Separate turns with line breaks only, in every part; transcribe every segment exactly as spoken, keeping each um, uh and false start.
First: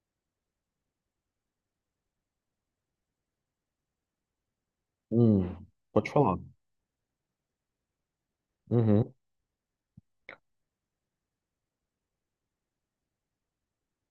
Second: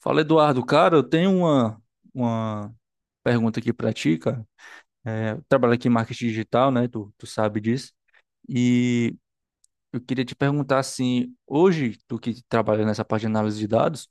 Fala, Eduardo. Cara, eu tenho uma, uma pergunta aqui pra ti, cara. É, eu
Hum,
trabalho aqui em
pode
marketing
falar.
digital, né? Tu, tu sabe disso.
Uhum,
E eu queria te perguntar, assim, hoje, tu que trabalha nessa parte de análise de dados,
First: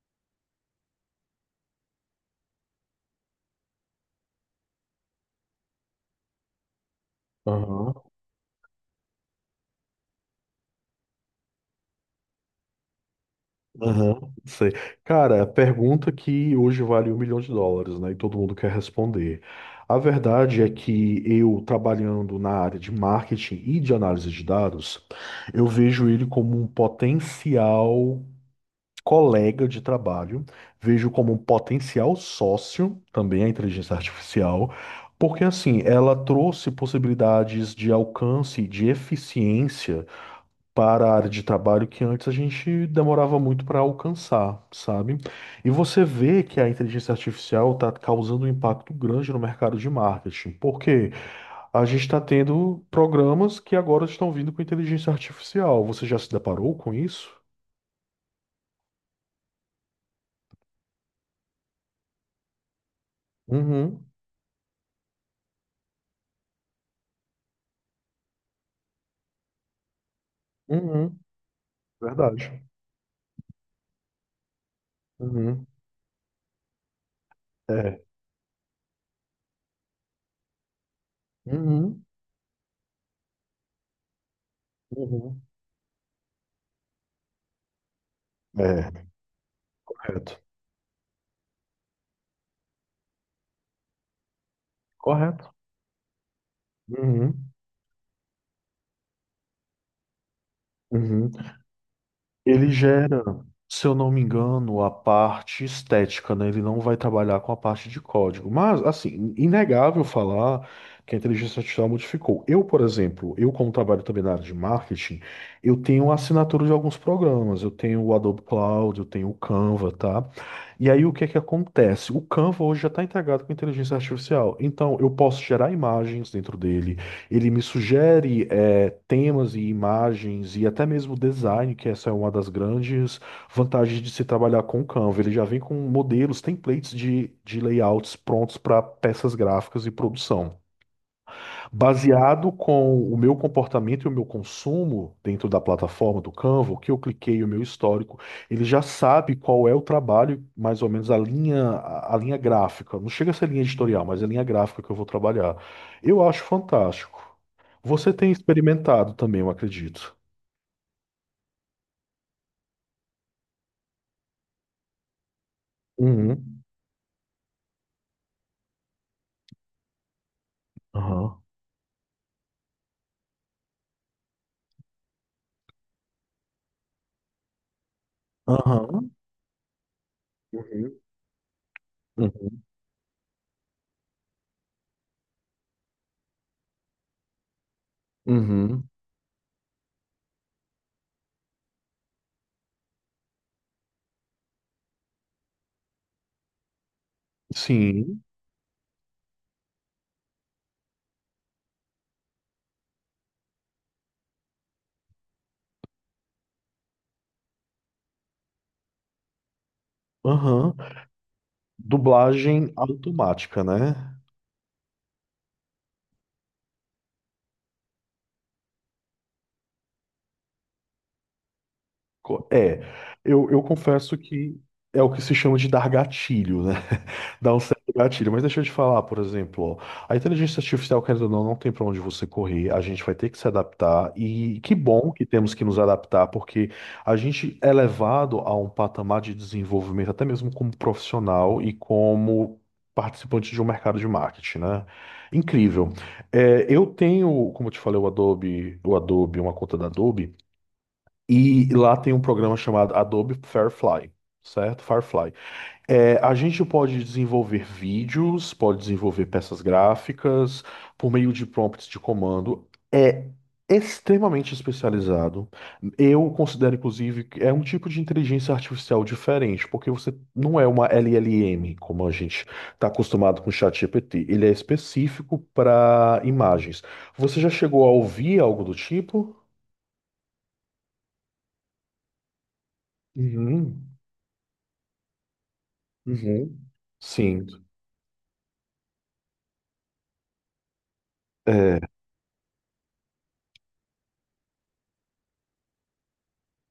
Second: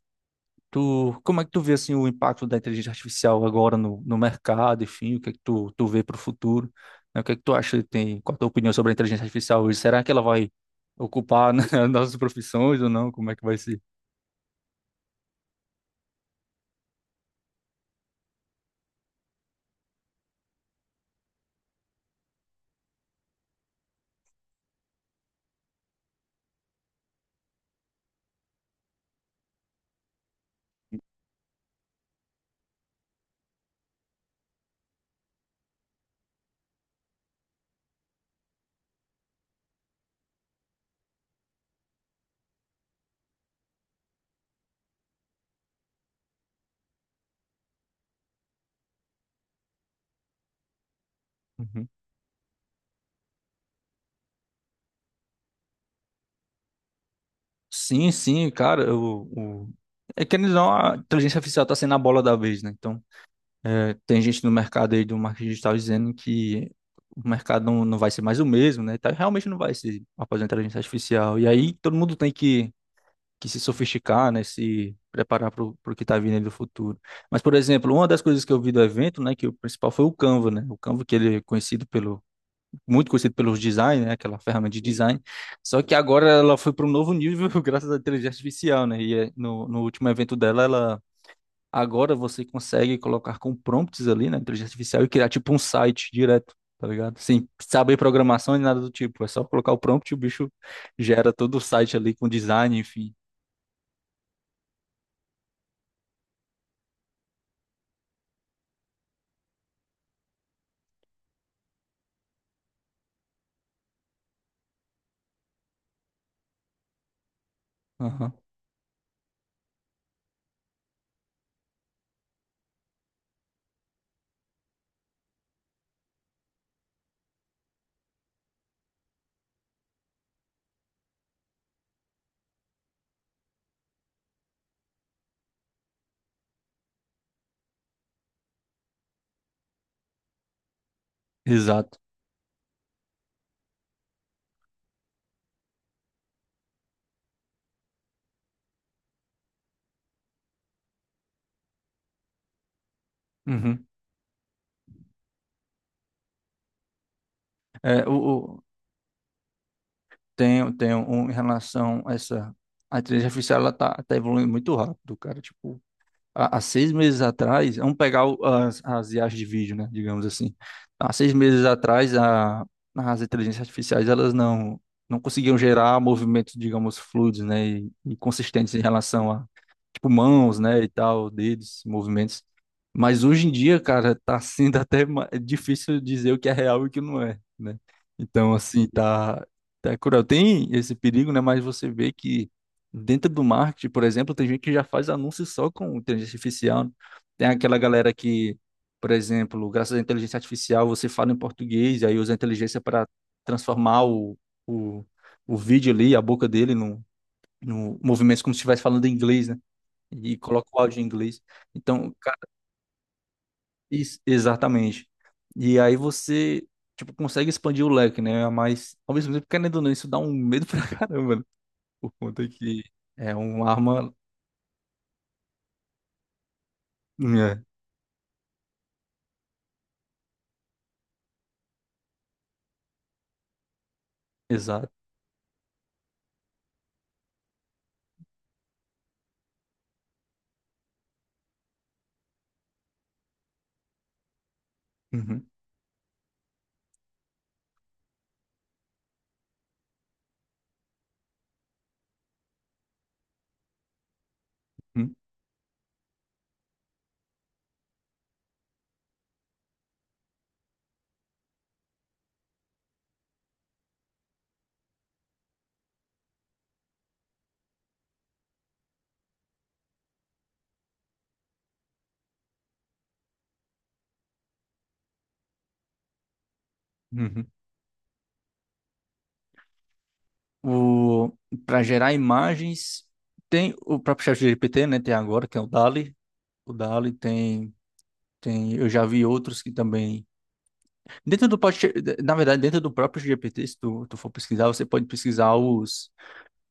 tu, como é que tu vê, assim, o impacto da inteligência artificial agora no, no mercado, enfim, o que é que tu, tu vê para o futuro, né? O que é que tu acha que
aham,
tem, qual a tua opinião sobre a inteligência artificial hoje? Será que ela vai ocupar, né, as nossas profissões ou não? Como é que vai ser?
aham, sei. Cara, a pergunta que hoje vale um milhão de dólares, né? E todo mundo quer responder. A verdade é que eu, trabalhando na área de marketing e de análise de dados, eu vejo ele como um potencial colega de trabalho, vejo como um potencial sócio, também a inteligência artificial, porque assim, ela trouxe possibilidades de alcance, e de eficiência para a área de trabalho que antes a gente demorava muito para alcançar, sabe? E você vê que a inteligência artificial está causando um impacto grande no mercado de marketing, porque a gente está tendo programas que agora estão vindo com inteligência artificial. Você já se deparou com isso?
Sim, sim, cara, o, o... é que eles não, a inteligência artificial está sendo a bola da vez, né? Então, é,
Uhum,
tem gente no mercado aí do marketing digital dizendo que o mercado não, não vai ser mais o mesmo, né? Tá, realmente não vai ser após a inteligência
uhum,
artificial. E aí todo mundo tem
verdade.
que, que se sofisticar, né? Se preparar para
Uhum,
o que está vindo aí do futuro. Mas, por exemplo,
é.
uma das coisas que eu vi do evento, né, que o principal foi o Canva, né? O Canva, que ele é conhecido
Uhum,
pelo muito conhecido pelos design, né, aquela ferramenta de design.
uhum.
Só que agora ela foi para um novo nível graças à inteligência artificial,
É,
né? E é, no, no último evento
correto.
dela, ela agora você consegue colocar com prompts ali na inteligência artificial e criar tipo
Correto.
um site direto, tá ligado? Sem
Uhum,
saber programação nem nada do tipo, é só colocar o prompt e o bicho gera
uhum.
todo o site ali com
Ele
design, enfim.
gera, se eu não me engano, a parte estética, né? Ele não vai trabalhar com a parte de código. Mas, assim, inegável falar que a inteligência artificial modificou. Eu, por exemplo, eu como trabalho também na área de marketing, eu tenho assinatura de alguns programas. Eu tenho o
Aham.
Adobe Cloud, eu tenho o Canva, tá? E aí, o que é que acontece? O Canva hoje já está integrado com a inteligência artificial. Então, eu posso gerar imagens dentro dele, ele me sugere eh, temas e imagens e até mesmo design, que essa é uma das grandes vantagens de se trabalhar com o Canva. Ele já vem com modelos, templates de, de layouts prontos para peças gráficas e produção.
Exato.
Baseado com o meu comportamento e o meu consumo dentro da plataforma do Canva, o que eu cliquei, o meu histórico, ele já sabe qual é o trabalho, mais ou menos a linha, a a linha gráfica. Não chega a ser linha
Uhum.
editorial, mas é a linha gráfica que eu vou trabalhar. Eu acho fantástico.
É,
Você
o,
tem
o-
experimentado também, eu acredito.
tem, tem um, em relação a essa a inteligência artificial, ela tá, tá evoluindo muito rápido, cara. Tipo, há, há
Uhum.
seis meses atrás, vamos pegar o- as, as I As de vídeo, né, digamos assim. Há seis
Aham.
meses atrás, a, as inteligências artificiais, elas não, não conseguiam gerar movimentos, digamos, fluidos, né, e, e consistentes em
Aham.
relação a, tipo, mãos, né, e
Uhum.
tal, dedos, movimentos.
Uhum.
Mas hoje em dia, cara, tá sendo até ma- é difícil dizer o que é real e o que não é, né? Então, assim,
Uhum.
tá, tá cruel. Tem esse perigo, né, mas você vê que dentro do marketing, por exemplo, tem gente que já faz anúncios só com inteligência artificial. Tem aquela galera
Sim.
que, por exemplo, graças à inteligência artificial, você fala em português e aí usa a inteligência para transformar o, o, o vídeo ali, a boca dele, no, no movimento, como se estivesse falando em inglês, né? E coloca
Aham.
o áudio em inglês. Então, cara,
Dublagem automática, né?
isso, exatamente. E aí você, tipo, consegue expandir o leque, né? Mas, ao mesmo tempo, querendo ou não, isso dá um medo pra caramba, né? Por conta
Co- É,
que é
eu, eu
uma arma.
confesso que é o que se chama de dar gatilho, né? Dar um
É.
certo gatilho. Mas deixa eu te falar, por exemplo, ó, a inteligência artificial, querendo ou não, não tem para onde você correr, a gente vai ter que se adaptar. E que
Exato.
bom que temos que nos adaptar, porque a gente é levado a um patamar de desenvolvimento, até mesmo como profissional e como participante de um mercado de marketing, né?
Uhum,
Incrível. É, eu tenho, como eu te falei, o Adobe, o Adobe, uma conta da Adobe. E lá tem um programa chamado Adobe Firefly, certo?
uhum,
Firefly. É, a gente pode desenvolver vídeos, pode desenvolver peças gráficas por meio de prompts de comando. É extremamente especializado. Eu considero, inclusive, que é um tipo de inteligência artificial diferente, porque você não é uma L L M, como a gente está acostumado com o ChatGPT. Ele é específico para imagens. Você
uhum.
já chegou a ouvir algo do tipo?
O, para gerar imagens, tem
Uhum.
o próprio chat ChatGPT, né? Tem agora, que é o dal-E.
Uhum.
O dal-E
Sim.
tem, tem. Eu já vi outros que também. Dentro do.
É,
Próprio Na verdade, dentro do próprio G P T, se tu, tu for pesquisar, você pode pesquisar os,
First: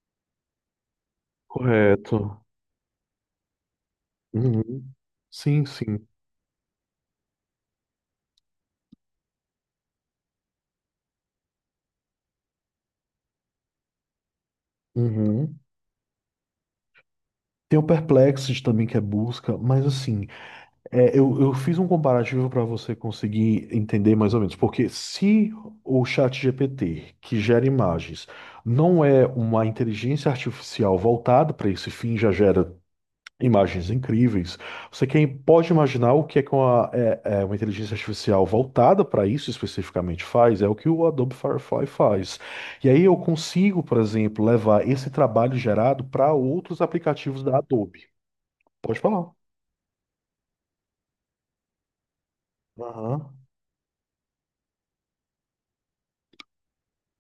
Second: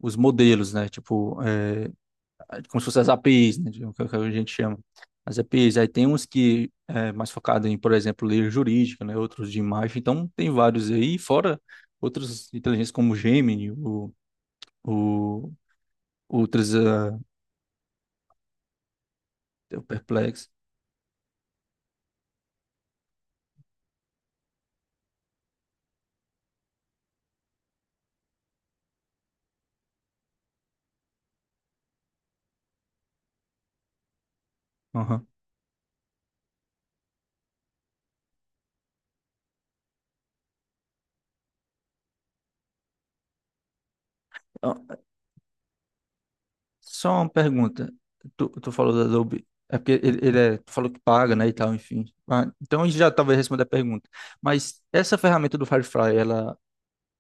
os modelos, né? Tipo, é,
correto.
como se fossem as A P Is, né? Que que a gente chama.
Uhum.
As
Sim,
A P Is. Aí tem
sim.
uns que é mais focado em, por exemplo, ler jurídica, né? Outros de imagem. Então, tem vários aí, fora outras inteligências como o Gemini, o
Uhum.
Ultras, ah,
Tem o Perplexes também que é busca,
o
mas assim,
Perplex.
é, eu, eu fiz um comparativo para você conseguir entender mais ou menos, porque se o ChatGPT, que gera imagens, não é uma inteligência artificial voltada para esse fim, já gera imagens incríveis. Você
Aham.
quem pode imaginar o que é que uma, é- é uma inteligência artificial voltada para isso especificamente faz, é o que o Adobe Firefly faz. E aí eu consigo, por exemplo, levar
Ah,
esse trabalho gerado para outros
Só uma
aplicativos da
pergunta.
Adobe.
Tu, tu falou
Pode
da
falar.
Adobe. É porque ele, ele é, tu falou que paga, né, e tal, enfim. Ah, então a gente já talvez
Aham.
responda a pergunta. Mas essa ferramenta do Firefly, ela,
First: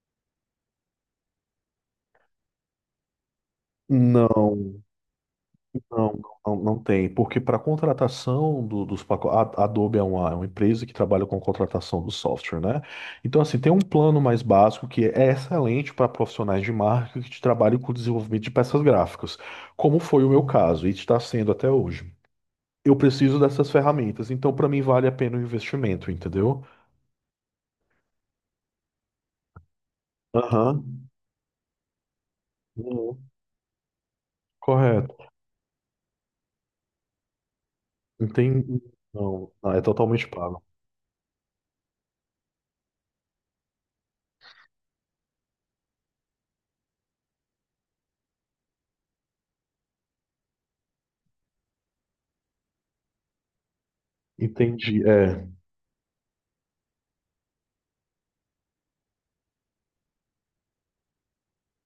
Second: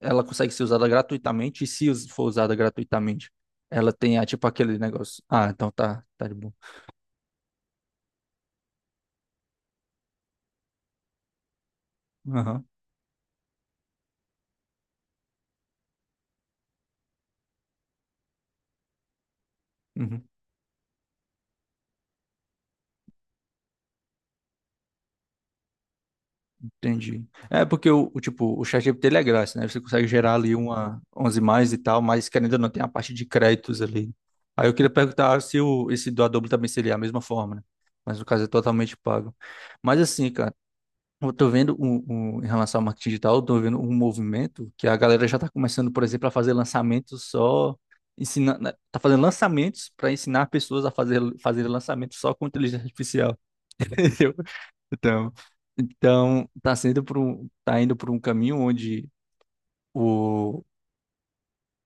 ela consegue ser usada gratuitamente? E se us- for usada gratuitamente, ela tem, ah, tipo,
Não.
aquele negócio. Ah, então tá,
Não,
tá de boa.
não, não tem, porque para contratação do- dos pacotes, a a Adobe é uma, é uma empresa que trabalha com contratação do software,
Aham.
né? Então, assim, tem um plano mais básico que é excelente para profissionais de marketing que trabalham com o desenvolvimento de peças gráficas, como
Uhum.
foi o meu caso e está sendo até hoje. Eu preciso dessas ferramentas, então para mim vale a pena o investimento, entendeu?
Entendi. É porque o, o tipo, o ChatGPT ele é grátis, né? Você consegue gerar ali uma,
Aham.
umas imagens e tal, mas querendo ou não, tem a parte
Uhum.
de créditos ali. Aí eu queria
Correto.
perguntar se o, esse do Adobe também seria a mesma forma, né? Mas no caso é
Entendi.
totalmente pago.
Não, não, é
Mas
totalmente
assim, cara,
pago.
eu tô vendo um, um- em relação ao marketing digital, eu tô vendo um movimento que a galera já tá começando, por exemplo, a fazer lançamentos só ensinando, tá fazendo lançamentos para ensinar pessoas a fazer fazer lançamentos só com inteligência artificial.
Entendi.
Então,
É,
então tá sendo por um, tá indo por um caminho onde o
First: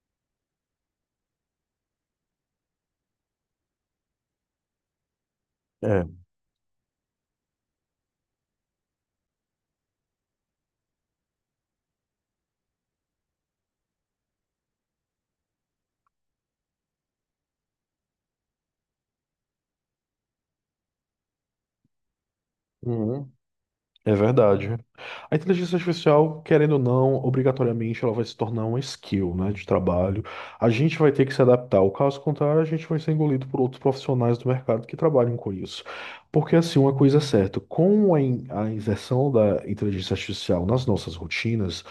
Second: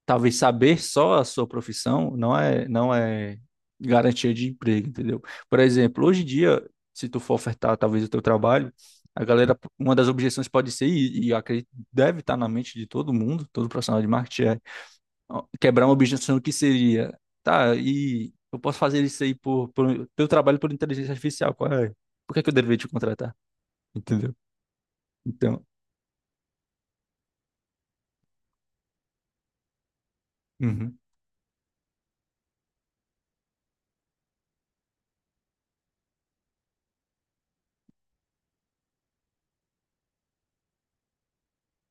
talvez saber só a sua profissão não é não é garantia de emprego, entendeu? Por exemplo,
é.
hoje em dia, se tu for ofertar talvez o teu trabalho, a galera, uma das objeções pode ser, e, e eu acredito que deve estar na mente de todo mundo, todo profissional de marketing, é: ó, quebrar uma objeção que seria, tá, e eu posso fazer isso aí por, por, teu trabalho por inteligência artificial, qual é? Por que que eu deveria te
Uhum.
contratar?
É
Entendeu?
verdade. A
Então,
inteligência artificial, querendo ou não, obrigatoriamente ela vai se tornar uma skill, né, de trabalho. A gente
uhum,
vai ter que se adaptar. O caso contrário, a gente vai ser engolido por outros profissionais do mercado que trabalham com isso. Porque assim, uma coisa é certa, com a, in- a inserção da inteligência artificial nas nossas rotinas,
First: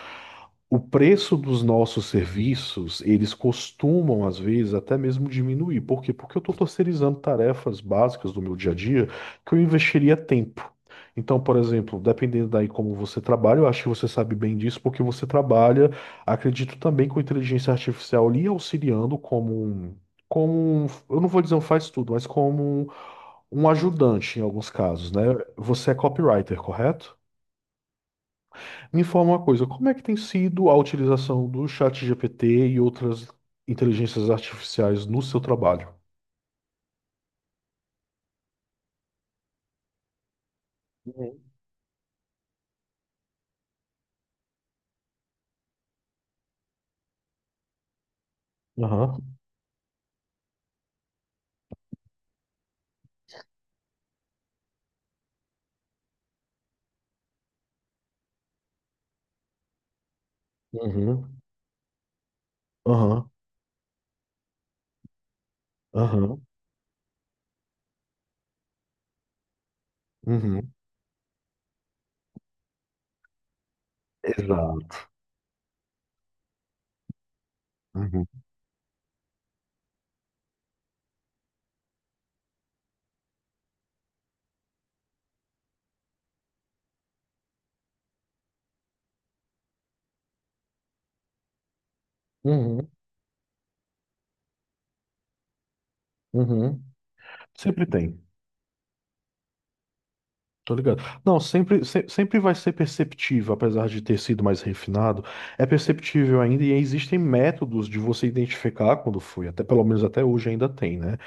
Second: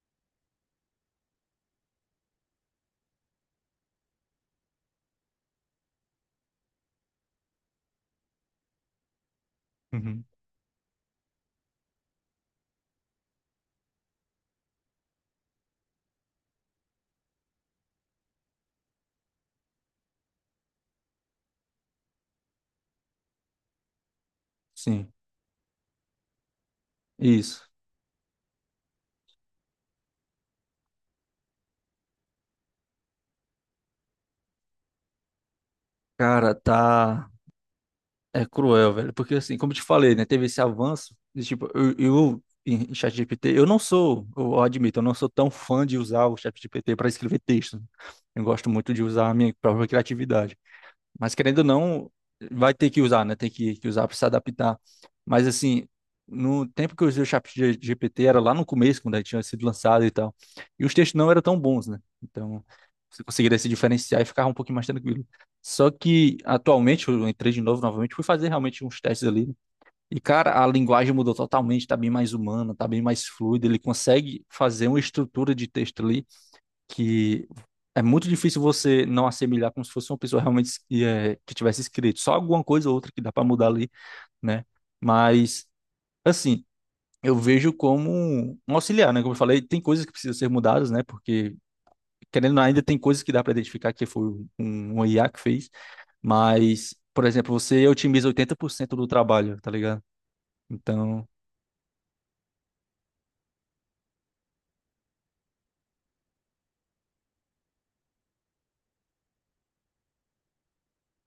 o preço dos nossos serviços, eles costumam, às vezes, até mesmo diminuir. Por quê? Porque eu estou terceirizando tarefas básicas do meu dia a dia que eu investiria
uhum,
tempo. Então, por exemplo, dependendo daí como você trabalha, eu acho que você sabe bem disso, porque você trabalha, acredito também com inteligência artificial lhe auxiliando como um, como um, eu não vou dizer um faz tudo, mas como um, um ajudante em alguns
sim,
casos, né? Você é copywriter, correto?
isso.
Me informa uma coisa, como é que tem sido a utilização do chat G P T e outras inteligências artificiais no seu trabalho?
Cara, tá. É cruel, velho. Porque, assim, como eu te falei, né? Teve esse avanço.
Uhum.
De, tipo, eu, eu em em ChatGPT, eu não sou, eu admito, eu não sou tão fã de usar o ChatGPT para escrever texto, né. Eu gosto muito de usar a
Aham,
minha própria criatividade. Mas querendo ou não, vai ter que usar, né? Tem que, que usar para se adaptar. Mas assim, no tempo que eu usei o chat G- GPT, era lá no começo, quando ele tinha sido lançado e tal. E os textos não
uhum,
eram tão bons, né? Então, você
aham,
conseguiria se diferenciar e ficava um pouquinho mais tranquilo. Só que,
aham,
atualmente, eu entrei de novo, novamente, fui fazer realmente uns testes ali, né? E, cara, a
uhum,
linguagem mudou totalmente, tá bem mais humana, tá bem mais fluida. Ele consegue fazer uma
exato.
estrutura de texto ali que é
Uhum,
muito difícil você não assemelhar como se fosse uma pessoa realmente es- é, que tivesse escrito. Só alguma coisa ou outra que dá para mudar ali, né? Mas, assim, eu vejo como um auxiliar, né? Como eu falei, tem coisas que precisam ser mudadas, né? Porque, querendo ou não, ainda
uhum,
tem coisas que dá para identificar que foi um, um I A que fez,
uhum.
mas, por exemplo, você
Sempre tem,
otimiza oitenta por cento do trabalho, tá ligado?
tô ligado.
Então,
Não, sempre, se- sempre vai ser perceptível, apesar de ter sido mais refinado, é perceptível ainda e existem métodos de você identificar quando foi, até pelo menos até hoje ainda tem, né?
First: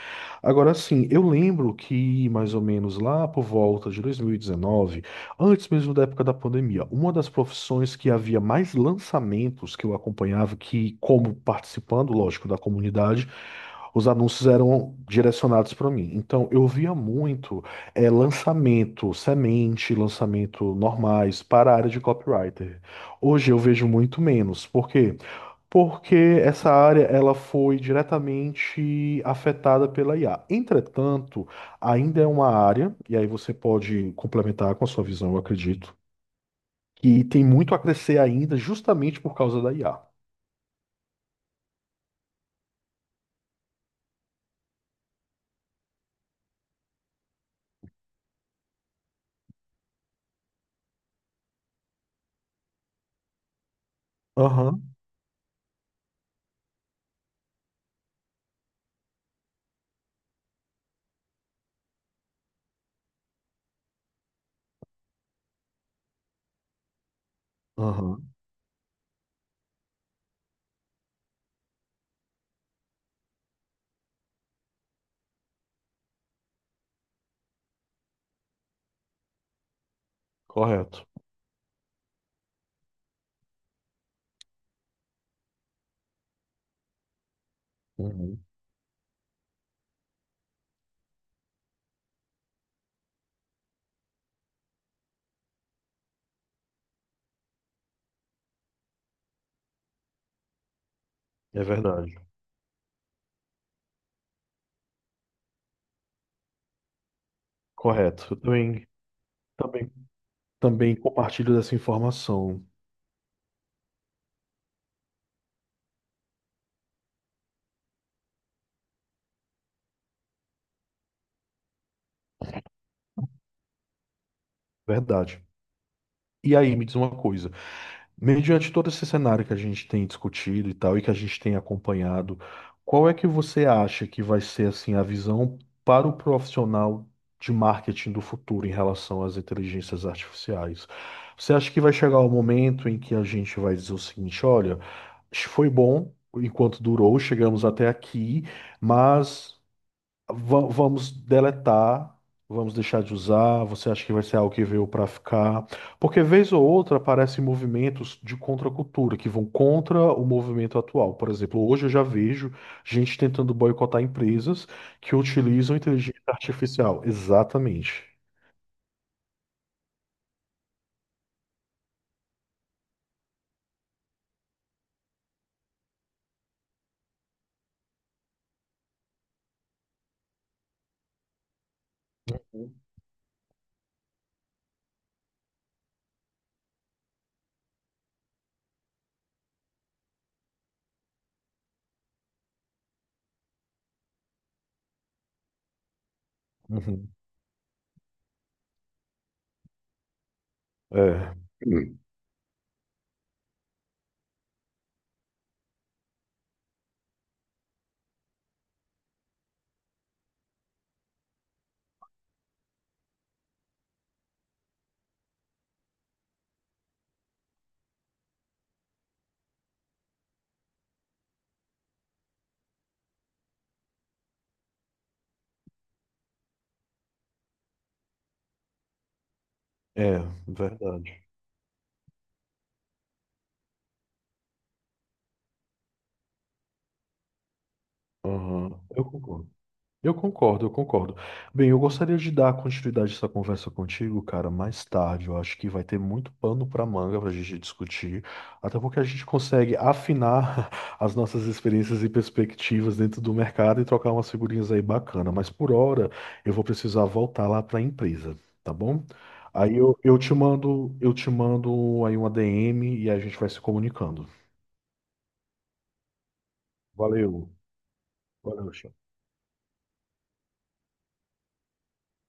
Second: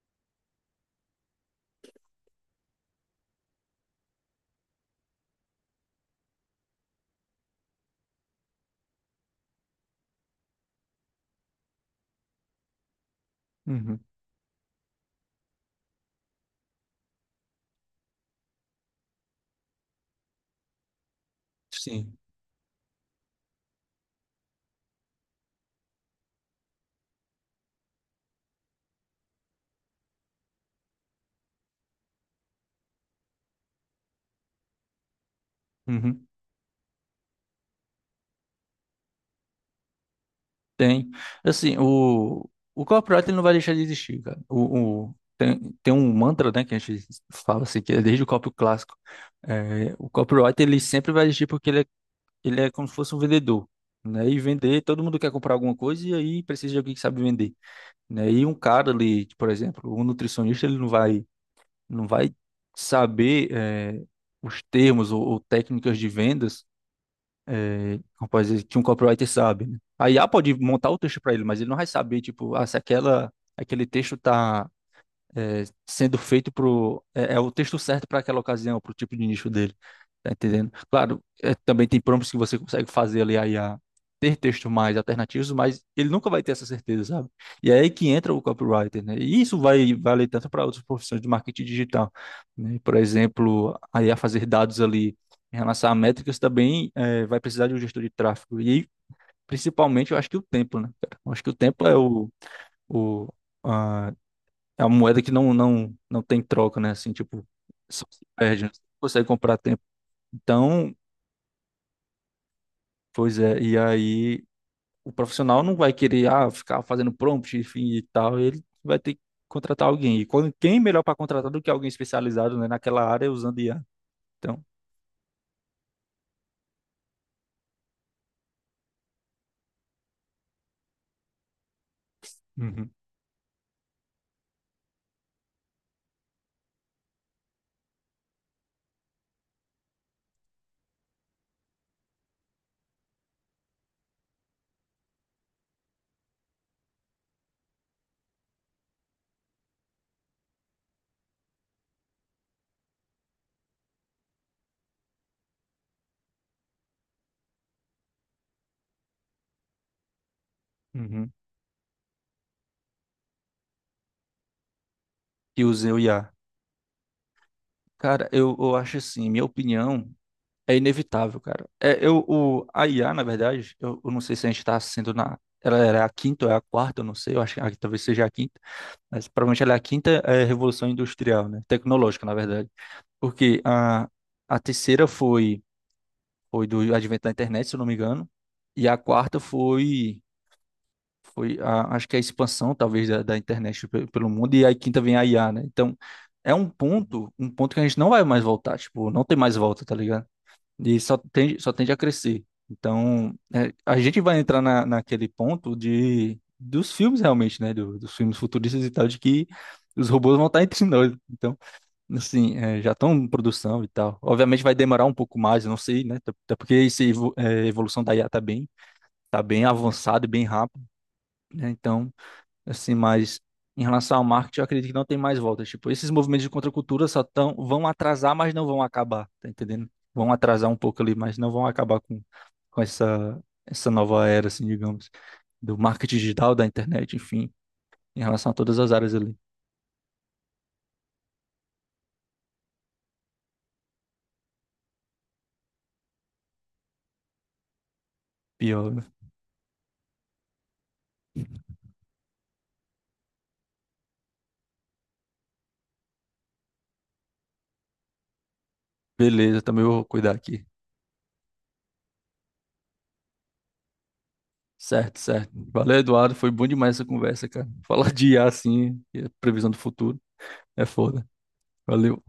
Agora sim, eu lembro que mais ou menos lá por volta de dois mil e dezenove, antes mesmo da época da pandemia, uma das profissões que havia mais lançamentos que eu acompanhava, que como participando, lógico, da comunidade,
uhum,
os anúncios eram direcionados para mim. Então eu via muito é lançamento semente, lançamento normais para a área de
sim.
copywriter. Hoje eu vejo muito menos. Por quê? Porque essa área ela foi diretamente afetada pela I A. Entretanto, ainda é uma área, e aí você pode complementar com a sua visão, eu acredito,
Uhum.
que tem muito a crescer ainda justamente por causa da I A.
Tem. Assim, o, o corporate ele não vai deixar de existir, cara. O, o- tem, tem um mantra, né, que a gente fala assim, que é desde o copy clássico. É, o copyright ele sempre vai existir porque ele é, ele é como se fosse um vendedor, né? E vender,
Aham,
todo mundo quer comprar alguma coisa e aí precisa de alguém que sabe vender, né? E um cara ali, por exemplo, um nutricionista, ele não vai, não vai saber, é, os termos ou, ou técnicas de vendas, é,
aham,
rapaz, ele- que um copywriter sabe, né? A I A pode montar o texto para ele, mas ele não vai saber, tipo, ah, se aquela, aquele texto tá sendo feito pro é, é o texto certo para aquela ocasião, para o tipo de nicho dele. Tá entendendo?
correto.
Claro, é, também tem prompts que você consegue fazer ali a I A ter textos mais alternativos, mas ele nunca vai ter essa certeza, sabe? E é aí que entra
Uhum,
o copywriter, né? E isso vai valer tanto para outras profissões de marketing digital, né? Por exemplo, a I A fazer dados ali em relação a métricas também, é, vai precisar de um gestor de tráfego. E principalmente, eu acho que o tempo, né, cara? Eu acho que o
é
tempo é
verdade.
o, o, a é uma moeda que não, não, não tem troca, né? Assim, tipo, só se
Correto. Eu
perde, né? Você
também,
não consegue comprar tempo.
também,
Então,
também compartilho dessa informação.
pois é, e aí o profissional não vai querer, ah, ficar fazendo prompt, enfim, e tal. Ele vai ter que contratar alguém. E quando, quem melhor para contratar do que alguém especializado, né, naquela área é usando I A? Então,
Verdade. E aí, me diz uma coisa. Mediante todo esse cenário que a gente tem discutido e tal, e que a gente tem acompanhado,
uhum,
qual é que você acha que vai ser assim a visão para o profissional de marketing do futuro em relação às inteligências artificiais? Você acha que vai chegar o momento em que a gente vai dizer o seguinte, olha, foi bom enquanto durou, chegamos até aqui, mas Va- Vamos deletar, vamos deixar de usar. Você acha que vai ser algo que veio para ficar? Porque vez ou outra aparecem movimentos de contracultura que vão contra o movimento atual. Por
uhum.
exemplo, hoje eu já vejo gente tentando boicotar empresas que
Que
utilizam
use o
inteligência
I A.
artificial. Exatamente.
Cara, eu, eu acho assim, minha opinião. É inevitável, cara. É, eu, o, a I A, na verdade, eu, eu não sei se a gente está sendo na... Ela era a quinta ou é a quarta, eu não sei, eu acho que ah, talvez seja a quinta, mas provavelmente ela é a quinta, é, revolução industrial, né? Tecnológica, na verdade. Porque a, a terceira foi, foi, do advento da internet, se eu não me engano, e a quarta foi, foi a, acho que é a expansão, talvez, da, da internet pe- pelo mundo, e a quinta vem a I A, né? Então, é um
Uhum.
ponto, um ponto que a gente não vai mais voltar, tipo, não tem mais volta, tá ligado? E só
É.
tende, só tende a
Hum.
crescer. Então, é, a gente vai entrar na, naquele ponto de dos filmes realmente, né? do- dos filmes futuristas e tal, de que os robôs vão estar entre nós. Então, assim, é, já estão em produção e tal. Obviamente vai demorar um pouco mais, eu não sei, né? Até até porque essa evolução da I A tá bem, tá bem, avançada e bem rápida, né? Então assim, mas em relação ao marketing, eu acredito que não tem mais volta. Tipo, esses movimentos de contracultura só tão, vão atrasar, mas não vão acabar, tá entendendo?
É,
Vão atrasar um pouco ali,
verdade.
mas não vão acabar com, com essa, essa nova era, assim, digamos, do marketing digital, da internet, enfim, em relação a
Aham,
todas as
eu
áreas ali.
concordo. Eu concordo, eu concordo. Bem, eu gostaria de dar continuidade a essa conversa contigo, cara, mais tarde. Eu acho que vai ter muito pano para manga para a gente discutir, até
Pior,
porque a
né?
gente consegue afinar as nossas experiências e perspectivas dentro do mercado e trocar umas figurinhas aí bacana. Mas por hora, eu vou precisar voltar lá para a empresa, tá bom?
Beleza,
Aí
também
eu,
vou
eu
cuidar
te
aqui.
mando, eu te mando aí uma D M e a gente vai se comunicando.
Certo, certo. Valeu, Eduardo. Foi bom demais essa conversa,
Valeu,
cara. Falar de I A,
valeu, chefe.
assim, e a previsão do futuro é foda. Valeu.